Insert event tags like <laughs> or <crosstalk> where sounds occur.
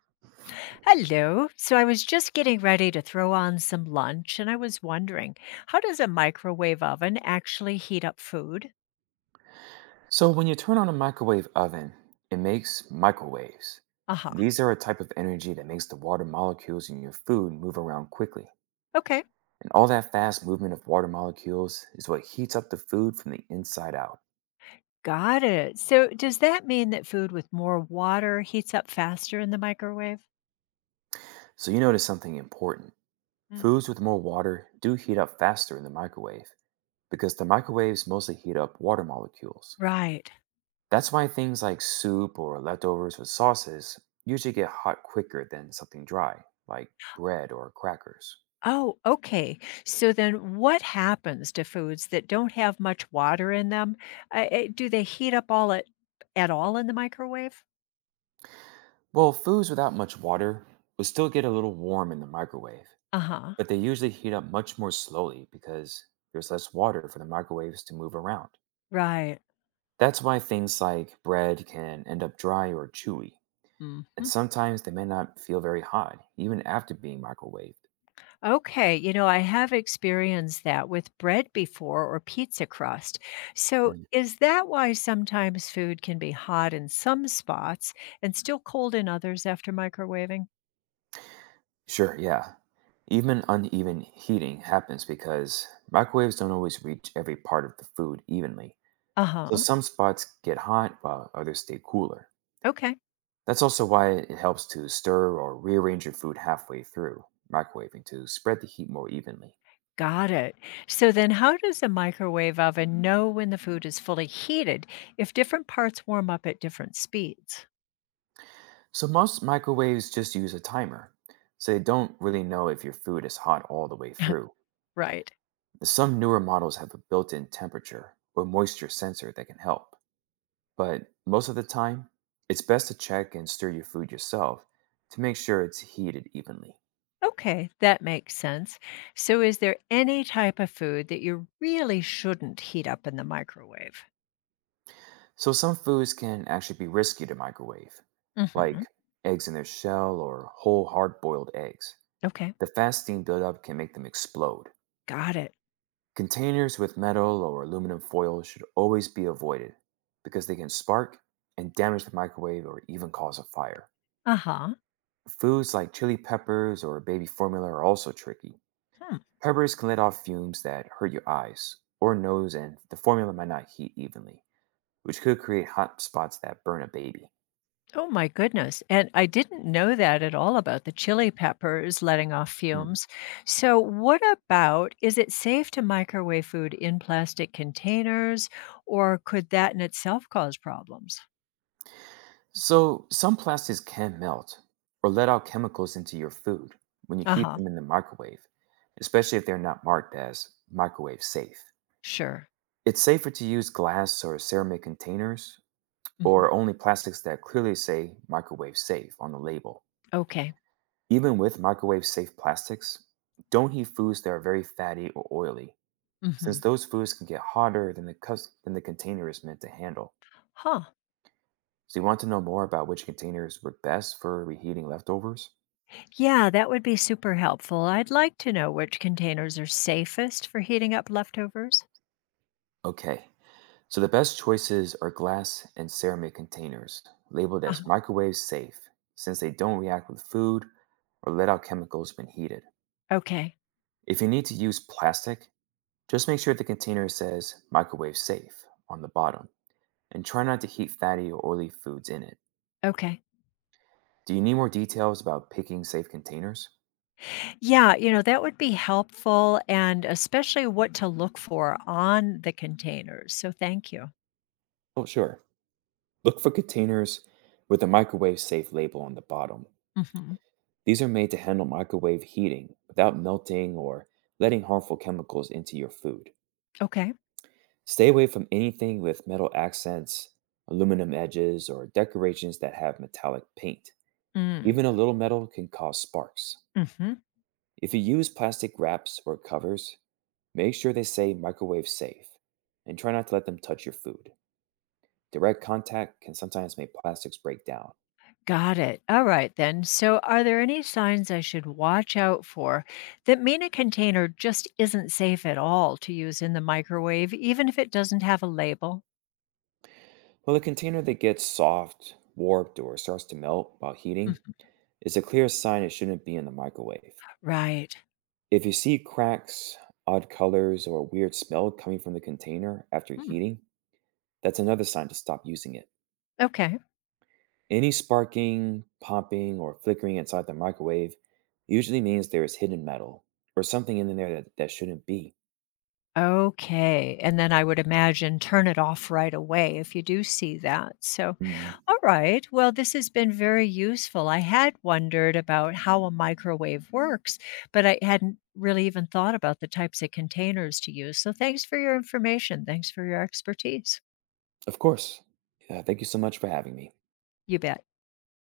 Hello. So I was just getting ready to throw on some lunch and I was wondering, how does a microwave oven actually heat up food? So, when you turn on a microwave oven, it makes microwaves. Aha. These are a type of energy that makes the water molecules in your food move around quickly. Okay. And all that fast movement of water molecules is what heats up the food from the inside out. Got it. So does that mean that food with more water heats up faster in the microwave? So, you notice something important. Mm. Foods with more water do heat up faster in the microwave because the microwaves mostly heat up water molecules. Right. That's why things like soup or leftovers with sauces usually get hot quicker than something dry, like bread or crackers. Oh, okay. So then what happens to foods that don't have much water in them? Do they heat up all at all in the microwave? Well, foods without much water will still get a little warm in the microwave, Uh-huh. but they usually heat up much more slowly because there's less water for the microwaves to move around. Right. That's why things like bread can end up dry or chewy, and Mhm. sometimes they may not feel very hot even after being microwaved. Okay, I have experienced that with bread before or pizza crust. So, Mm. is that why sometimes food can be hot in some spots and still cold in others after microwaving? Sure, yeah. Even uneven heating happens because microwaves don't always reach every part of the food evenly. Uh So huh. some spots get hot while others stay cooler. Okay, That's also why it helps to stir or rearrange your food halfway through microwaving to spread the heat more evenly. got it. So, then how does a microwave oven know when the food is fully heated if different parts warm up at different speeds? So, most microwaves just use a timer, so they don't really know if your food is hot all the way through. <laughs> Right. Some newer models have a built in temperature or moisture sensor that can help, but most of the time, it's best to check and stir your food yourself to make sure it's heated evenly. Okay, that makes sense. So, is there any type of food that you really shouldn't heat up in the microwave? So, some foods can actually be risky to microwave, Mhm. like eggs in their shell or whole hard boiled eggs. Okay. The fast steam buildup can make them explode. Got it. Containers with metal or aluminum foil should always be avoided because they can spark and damage the microwave or even cause a fire. Uh-huh. Foods like chili peppers or baby formula are also tricky. Hmm. Peppers can let off fumes that hurt your eyes or nose, and the formula might not heat evenly, which could create hot spots that burn a baby. Oh my goodness. And I didn't know that at all about the chili peppers letting off Mm. fumes. So what about is it safe to microwave food in plastic containers or could that in itself cause problems? So, some plastics can melt or let out chemicals into your food when you heat Uh-huh. them in the microwave, especially if they're not marked as microwave safe. Sure. It's safer to use glass or ceramic containers Hmm. or only plastics that clearly say microwave safe on the label. Okay. Even with microwave safe plastics, don't heat foods that are very fatty or oily, since Hmm. those foods can get hotter than the container is meant to handle. Huh. So, you want to know more about which containers work best for reheating leftovers? Yeah, that would be super helpful. I'd like to know which containers are safest for heating up leftovers. Okay. So the best choices are glass and ceramic containers labeled as Uh-huh. microwave safe since they don't react with food or let out chemicals when heated. Okay. If you need to use plastic, just make sure the container says microwave safe on the bottom and try not to heat fatty or oily foods in it. Okay. Do you need more details about picking safe containers? Yeah, that would be helpful and especially what to look for on the containers. So thank you. Oh, sure. Look for containers with a microwave safe label on the bottom. Mhm. These are made to handle microwave heating without melting or letting harmful chemicals into your food. Okay. Stay away from anything with metal accents, aluminum edges, or decorations that have metallic paint. Mm. Even a little metal can cause sparks. Mhm. If you use plastic wraps or covers, make sure they say microwave safe and try not to let them touch your food. Direct contact can sometimes make plastics break down. Got it. All right then. So are there any signs I should watch out for that mean a container just isn't safe at all to use in the microwave even if it doesn't have a label? Well, a container that gets soft, warped, or starts to melt while heating Mhm. is a clear sign it shouldn't be in the microwave. Right. If you see cracks, odd colors, or a weird smell coming from the container after Mm. heating, that's another sign to stop using it. Okay. Any sparking, popping, or flickering inside the microwave usually means there is hidden metal or something in there that shouldn't be. Okay, and then I would imagine turn it off right away if you do see that. So, Mhm. all right. Well, this has been very useful. I had wondered about how a microwave works, but I hadn't really even thought about the types of containers to use. So, thanks for your information. Thanks for your expertise. Of course. Thank you so much for having me. You bet.